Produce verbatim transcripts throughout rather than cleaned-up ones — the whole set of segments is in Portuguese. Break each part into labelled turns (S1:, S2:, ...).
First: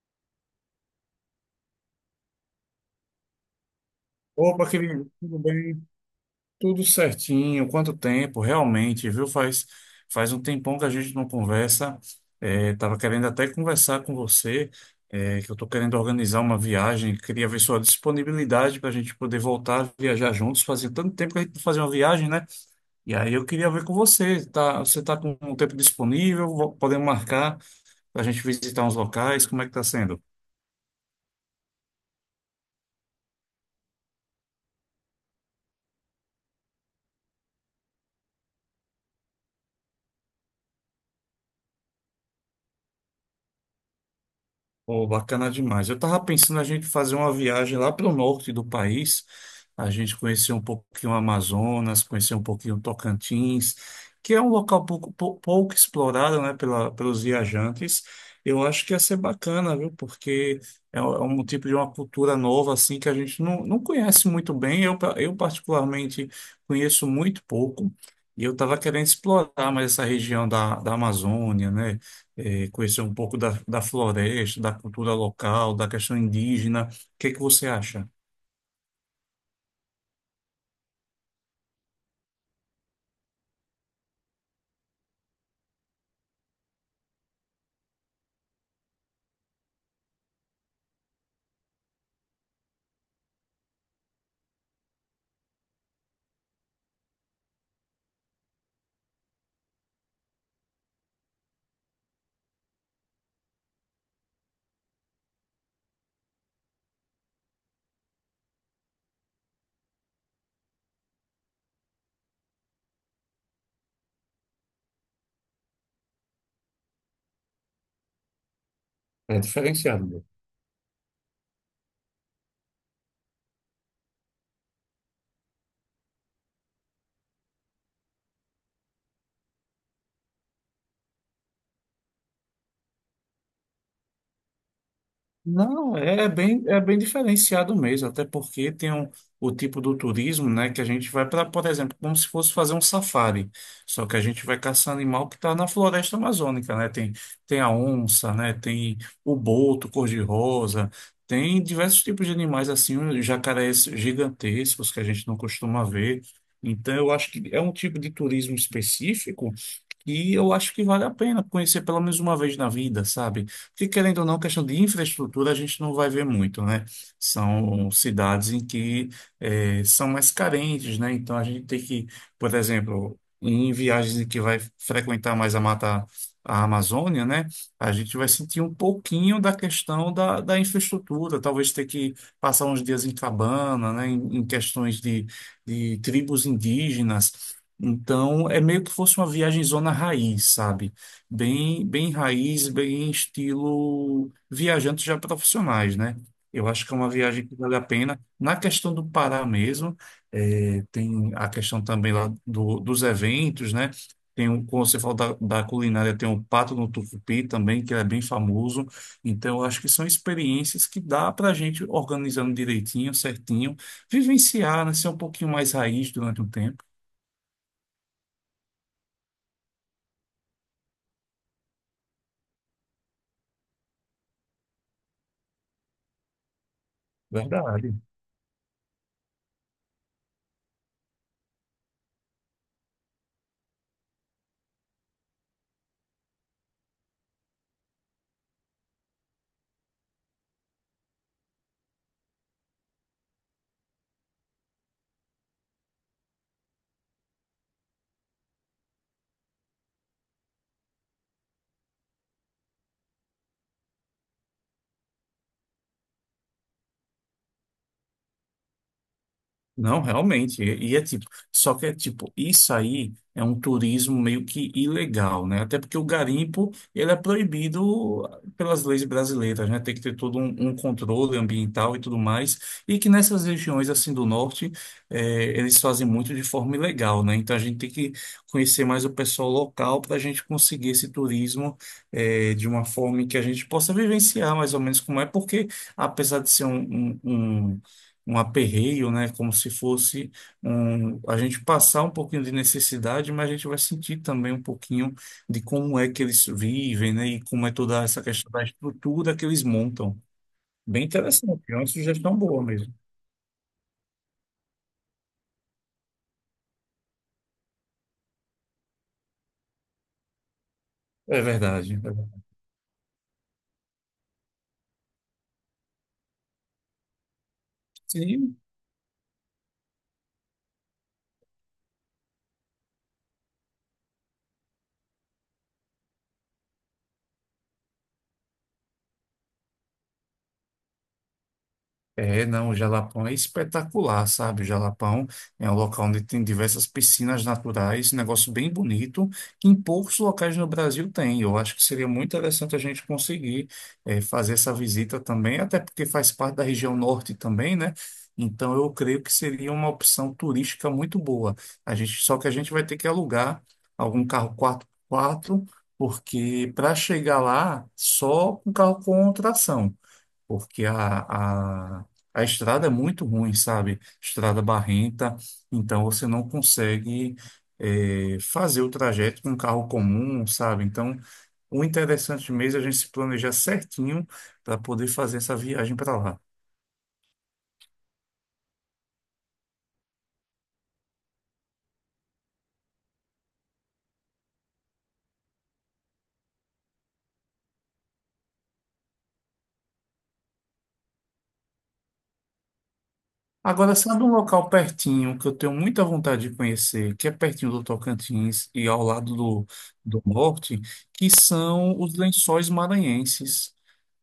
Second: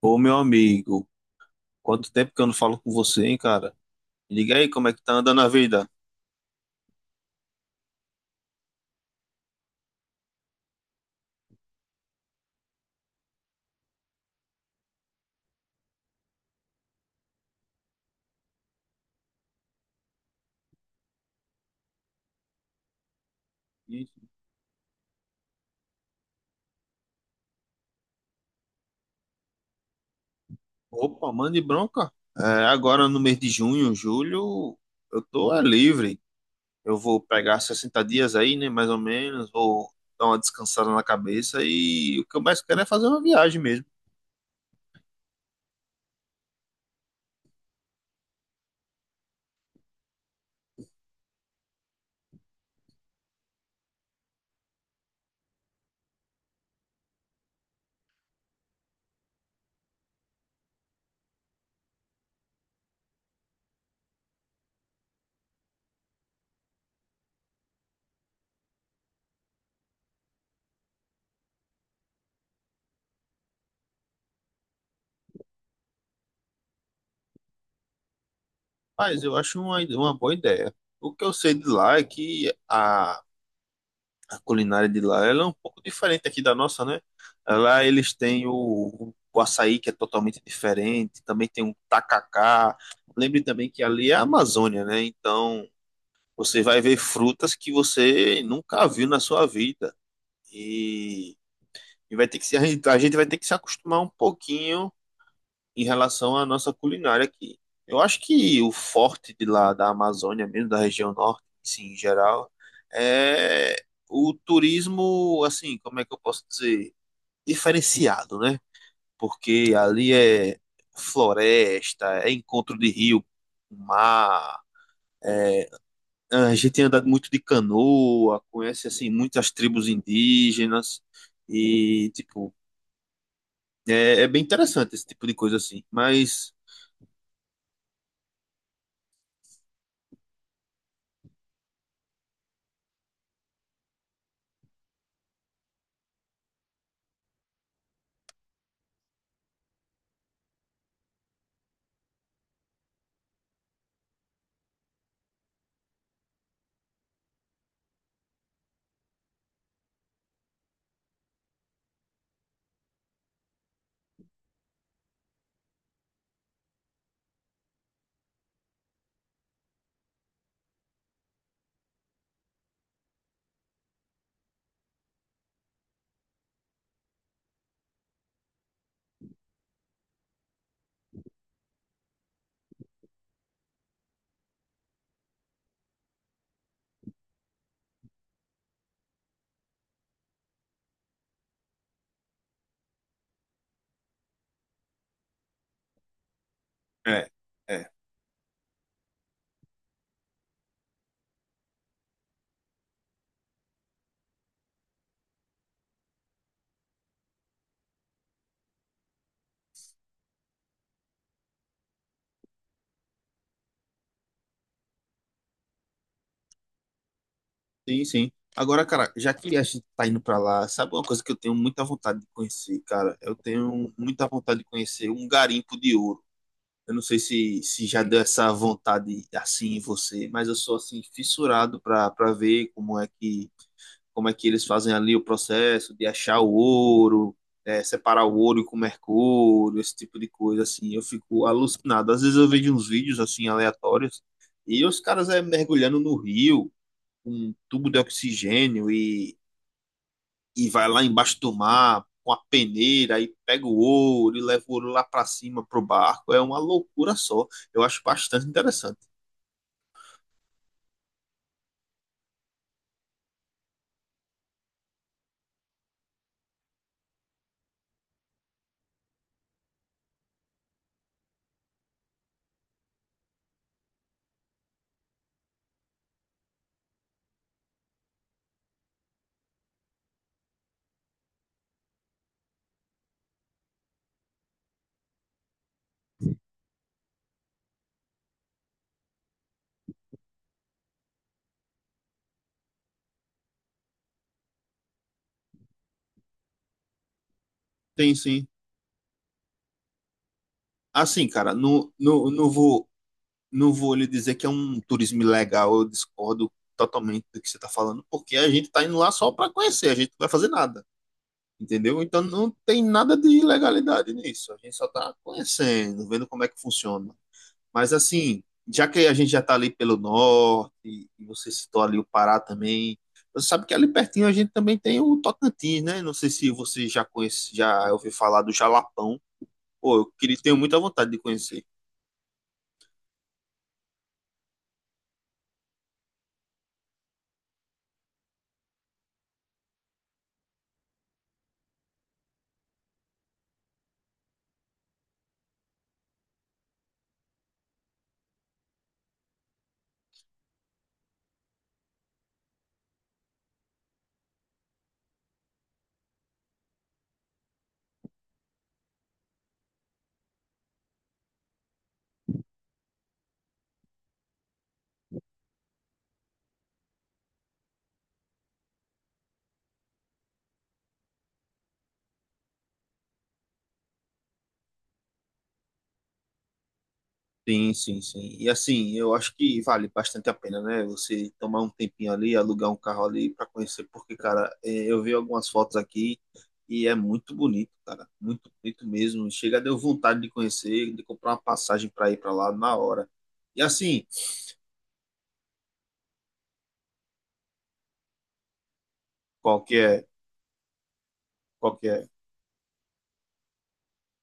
S1: Ô, meu amigo, quanto tempo que eu não falo com você, hein, cara? Me diga aí,
S2: Opa,
S1: como é que
S2: querido,
S1: tá
S2: tudo
S1: andando a
S2: bem?
S1: vida?
S2: Tudo certinho. Quanto tempo, realmente, viu? Faz, faz um tempão que a gente não conversa. É, tava querendo até conversar com você, é, que eu tô querendo organizar uma viagem. Queria ver sua disponibilidade para a gente poder voltar a viajar juntos. Fazia tanto tempo que a gente não fazia uma viagem, né? E aí eu queria ver com
S1: Ih,
S2: você. Tá, você tá com um tempo disponível? Vo- Podemos marcar para a gente visitar uns locais? Como é que tá sendo?
S1: opa, mande bronca. É, agora no mês de junho, julho, eu tô é, livre. Eu vou pegar sessenta dias aí, né? Mais ou menos. Vou dar uma descansada na cabeça. E o que eu mais quero é fazer uma viagem mesmo.
S2: Pô, bacana demais. Eu tava pensando a gente fazer uma viagem lá pelo norte do país, a gente conhecer um pouquinho o Amazonas, conhecer um pouquinho o Tocantins, que é um local pouco, pou- pouco explorado, né, pela, pelos viajantes. Eu acho que ia ser bacana, viu? Porque é um é um tipo de uma cultura nova, assim, que a gente não, não conhece muito bem. Eu, pa- eu particularmente, conheço muito pouco. E eu estava querendo explorar mais essa região da, da Amazônia, né? Eh, conhecer um pouco da, da floresta, da cultura local, da questão indígena. O que é que você acha?
S1: Mas eu acho uma, uma boa ideia. O que eu sei de lá é que a, a culinária de lá ela é um pouco diferente aqui da nossa, né? Lá eles têm o, o açaí, que é totalmente diferente. Também tem um tacacá. Lembre também que ali é a Amazônia, né? Então você vai ver frutas que você nunca viu na sua vida. E E vai ter que se, a gente a gente vai ter que se acostumar um pouquinho em relação à nossa culinária aqui. Eu acho que o forte de lá da Amazônia, mesmo da região norte, assim, em geral, é o turismo, assim, como é que eu posso dizer? Diferenciado, né?
S2: É
S1: Porque ali
S2: diferenciado.
S1: é floresta, é encontro de rio, mar. A gente tem andado muito de canoa, conhece, assim, muitas tribos indígenas. E, tipo, é, é bem interessante esse tipo de coisa assim.
S2: Não, é
S1: Mas,
S2: bem, é bem diferenciado mesmo, até porque tem um, o tipo do turismo, né, que a gente vai para, por exemplo, como se fosse fazer um safari, só que a gente vai caçar animal que está na floresta amazônica, né, tem, tem a onça, né, tem o boto cor-de-rosa, tem diversos tipos de animais assim, um jacarés gigantescos que a gente não costuma ver, então eu acho que é um tipo de turismo específico e eu acho que vale a pena conhecer pelo menos uma vez na vida, sabe? Porque, querendo ou não, questão de infraestrutura a gente não vai ver muito, né? São cidades em que eh, são mais carentes, né? Então a gente tem que, por exemplo, em viagens em que vai frequentar mais a mata, a Amazônia, né? A gente vai sentir um pouquinho da questão da, da infraestrutura, talvez ter que passar uns dias em cabana, né? Em, em questões de, de tribos indígenas. Então, é meio que fosse uma viagem zona raiz, sabe? Bem, bem raiz, bem estilo viajantes já profissionais, né? Eu acho que é uma
S1: é,
S2: viagem que vale a
S1: é.
S2: pena. Na questão do Pará mesmo, eh, tem a questão também lá do- dos eventos, né? Tem um, como você falou da, da culinária, tem o Pato no Tucupi também, que é bem famoso. Então, eu acho que são experiências que dá para a gente, organizando direitinho, certinho, vivenciar, né? Ser um pouquinho mais raiz durante um tempo.
S1: Sim, sim. Agora, cara, já que a gente tá indo pra lá, sabe uma coisa que eu tenho muita vontade de conhecer, cara? Eu tenho muita vontade de conhecer um garimpo de ouro. Eu não sei se, se
S2: Verdade.
S1: já deu essa vontade assim em você, mas eu sou assim fissurado pra, pra ver como é que como é que eles fazem ali o processo de achar o ouro, é, separar o ouro com o mercúrio, esse tipo de coisa, assim, eu fico alucinado. Às vezes eu vejo uns vídeos, assim, aleatórios, e os caras é, mergulhando no rio, com um tubo de oxigênio, e, e vai lá embaixo do mar, com a peneira, e pega o ouro, e leva o ouro lá para cima, pro barco, é uma loucura só. Eu acho bastante interessante.
S2: Não, realmente. E e é tipo, só que é tipo, isso aí é um turismo meio que ilegal, né? Até porque o garimpo, ele é proibido pelas leis brasileiras, né? Tem que ter todo um, um controle ambiental e tudo mais. E que nessas regiões, assim, do norte, eh, eles fazem muito de forma ilegal, né? Então a gente tem que conhecer mais o pessoal local para a gente conseguir esse turismo, eh, de uma forma em que a gente possa vivenciar mais ou menos como é, porque apesar de ser um, um, um um aperreio, né? Como se fosse um, a gente passar um pouquinho de necessidade, mas a gente vai sentir também um pouquinho de como é que eles vivem, né? E como é toda
S1: Tem
S2: essa
S1: sim.
S2: questão da estrutura que eles montam. Bem
S1: Assim, cara,
S2: interessante, é uma
S1: não, não,
S2: sugestão
S1: não
S2: boa
S1: vou
S2: mesmo.
S1: não vou lhe dizer que é um turismo ilegal, eu discordo totalmente do que você está falando, porque a gente está indo lá só para conhecer, a gente não vai fazer nada,
S2: É verdade. É
S1: entendeu? Então
S2: verdade.
S1: não tem nada de ilegalidade nisso, a gente só está conhecendo, vendo como é que funciona. Mas assim,
S2: Sim.
S1: já que a gente já está ali pelo norte, e você citou ali o Pará também, você sabe que ali pertinho a gente também tem o Tocantins, né? Não sei se você já conhece, já ouviu falar do Jalapão. Pô, eu queria, tenho muita vontade de conhecer.
S2: É, não, o Jalapão é espetacular, sabe? O Jalapão é um local onde tem diversas piscinas naturais, um negócio bem bonito, que em poucos locais no Brasil tem. Eu acho que seria muito interessante a gente conseguir eh, fazer essa visita também, até porque faz parte da região norte também, né? Então eu creio que seria uma opção turística muito boa. A gente, só que a gente vai ter que alugar algum carro quatro por quatro, porque para chegar lá, só um carro com tração porque a, a, a estrada é muito ruim, sabe? Estrada barrenta, então você não consegue eh, fazer o trajeto com um carro comum, sabe? Então, o interessante mesmo é a gente se planejar certinho para poder fazer essa viagem para lá.
S1: Sim, sim, sim. E assim, eu acho que vale bastante a pena, né? Você tomar um tempinho ali, alugar um carro ali para conhecer, porque, cara, é, eu vi algumas fotos aqui e é muito bonito, cara. Muito bonito mesmo. Chega, deu vontade de conhecer, de comprar uma passagem para ir para lá na hora. E
S2: Agora,
S1: assim,
S2: sabe um local pertinho que eu tenho muita vontade de conhecer, que é pertinho do Tocantins e ao lado
S1: qual
S2: do,
S1: que é?
S2: do norte, que
S1: Qual que
S2: são
S1: é?
S2: os Lençóis Maranhenses.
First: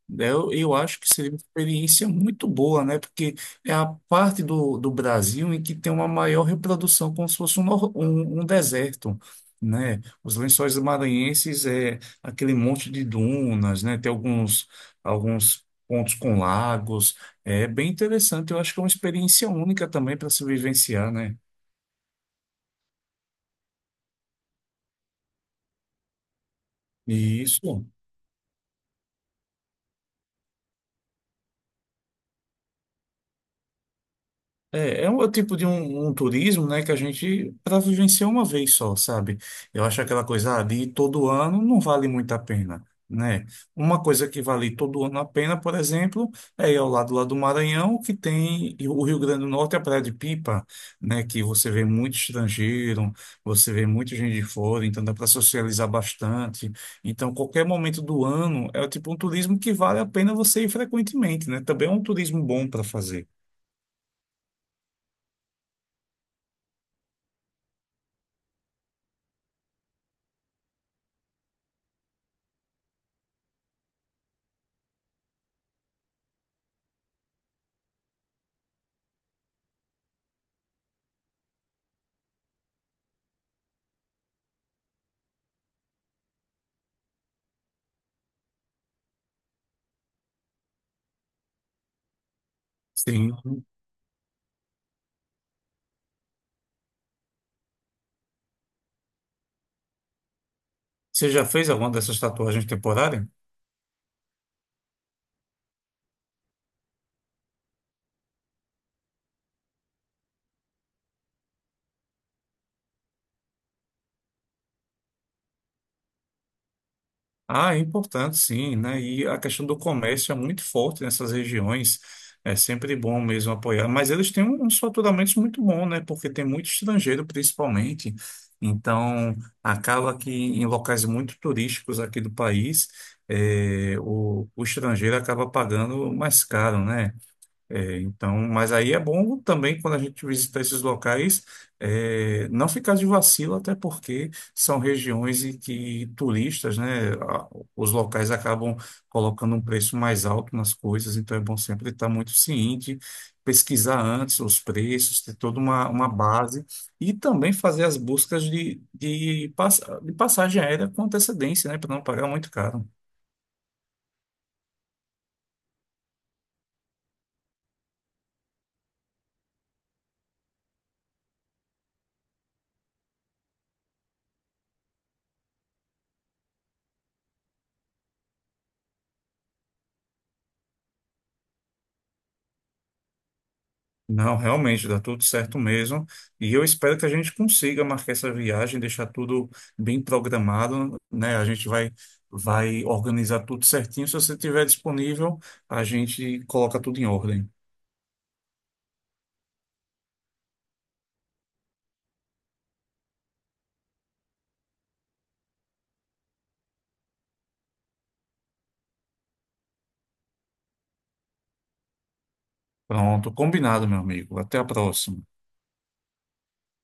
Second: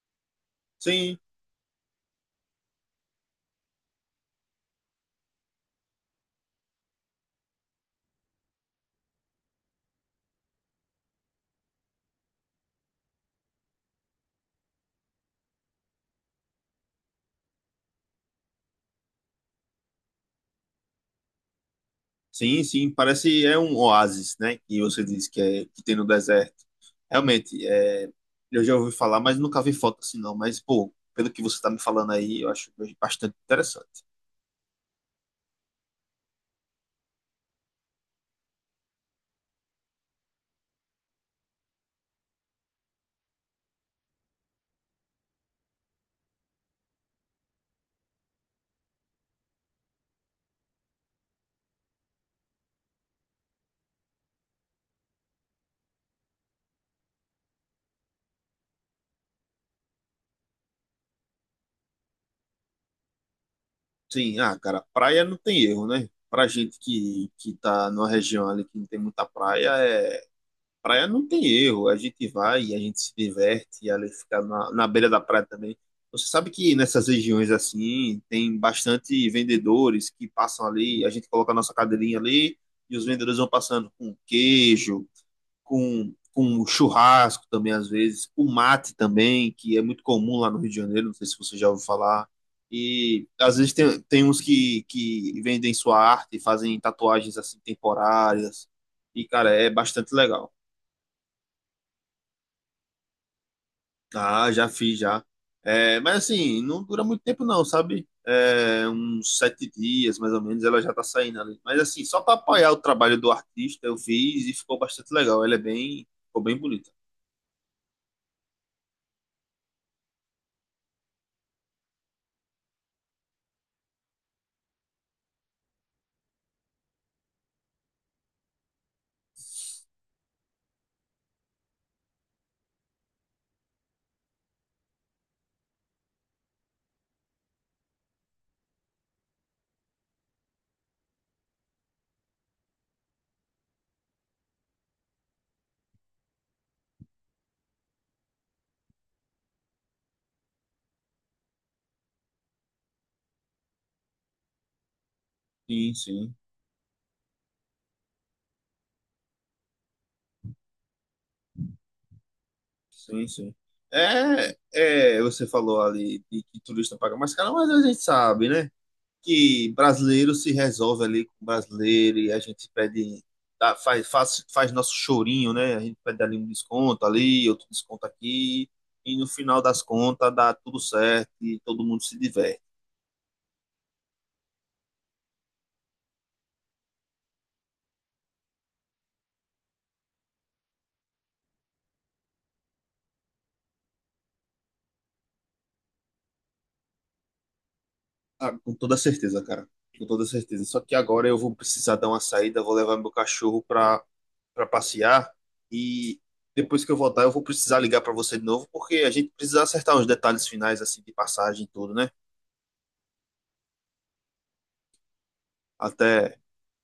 S2: Né? Eu, eu acho que
S1: Sim.
S2: seria uma experiência muito boa, né? Porque é a parte do, do Brasil em que tem uma maior reprodução, como se fosse um, nor- um, um deserto, né? Os Lençóis Maranhenses é aquele monte de dunas, né? Tem alguns, alguns pontos com lagos. É bem interessante. Eu acho que é uma experiência única também para se vivenciar, né?
S1: Sim, sim, parece é um oásis, né? Que você disse que, é, que tem no deserto. Realmente,
S2: Isso.
S1: é, eu já ouvi falar, mas nunca vi foto assim não. Mas, pô, pelo que você tá me falando aí, eu acho bastante interessante.
S2: É, é um é o tipo de um, um turismo, né, que a gente para vivenciar uma vez só, sabe? Eu acho aquela coisa ah, de ir todo ano não vale muito a pena, né? Uma coisa que vale todo ano a pena, por exemplo, é ir ao lado lá do Maranhão, que tem e o Rio Grande do Norte, a Praia de Pipa, né, que você vê muito estrangeiro, você vê muita gente de fora, então dá para socializar bastante. Então, qualquer momento do ano é tipo um turismo que vale a pena você ir frequentemente, né? Também é um turismo bom para fazer.
S1: Sim, ah, cara, praia não tem erro, né? Pra gente que, que tá numa região ali que não tem muita praia, é, praia não tem erro, a gente vai e a gente se diverte, e ali fica na, na beira da praia também. Você sabe que nessas regiões assim, tem bastante vendedores que passam ali, a gente coloca a nossa cadeirinha ali e os vendedores vão passando com queijo, com, com churrasco também às vezes, com mate também, que é muito comum lá no Rio de Janeiro, não sei se você já ouviu falar. E
S2: Sim.
S1: às vezes tem, tem uns que, que vendem sua arte, fazem tatuagens assim temporárias, e cara, é bastante legal.
S2: Você já fez alguma dessas tatuagens temporárias?
S1: Ah, já fiz já. É, mas assim, não dura muito tempo não, sabe? É, uns sete dias, mais ou menos, ela já tá saindo ali. Mas assim, só para apoiar o trabalho do artista, eu fiz e ficou bastante legal. Ela é bem, ficou bem bonita.
S2: Ah, é importante sim, né? E a questão do comércio é muito forte nessas regiões. É sempre bom mesmo apoiar, mas eles têm um, uns faturamentos muito bons, né? Porque tem muito estrangeiro, principalmente. Então, acaba que em locais muito turísticos aqui do país, eh, o, o estrangeiro acaba pagando mais caro, né? É, então, mas aí é bom também quando a gente visitar esses locais, é, não ficar de vacilo, até porque são regiões em que turistas, né, a- os locais acabam colocando um preço mais alto nas coisas, então é bom sempre estar muito ciente, pesquisar antes os preços, ter toda uma,
S1: Sim,
S2: uma
S1: sim,
S2: base e também fazer as buscas de, de, pass- de passagem aérea com antecedência, né, para não pagar muito caro.
S1: sim, sim. É, é, você falou ali de que turista paga mais caro, mas a gente sabe, né? Que brasileiro se resolve ali com brasileiro e a gente pede, dá- faz, faz, faz nosso chorinho, né? A gente pede ali um desconto ali, outro desconto aqui, e no final das contas dá tudo certo e todo mundo se diverte.
S2: Não, realmente, dá tudo certo mesmo. E eu espero que a gente consiga marcar essa viagem, deixar tudo bem programado, né? A gente vai, vai organizar tudo certinho. Se você estiver disponível, a gente coloca tudo em ordem.
S1: Ah, com toda certeza, cara. Com toda certeza. Só que agora eu vou precisar dar uma saída, vou levar meu cachorro pra, pra passear e depois que eu voltar eu vou precisar ligar pra você de novo, porque a gente precisa acertar os detalhes finais assim de passagem e tudo, né?
S2: Pronto, combinado, meu amigo. Até a próxima.
S1: Até.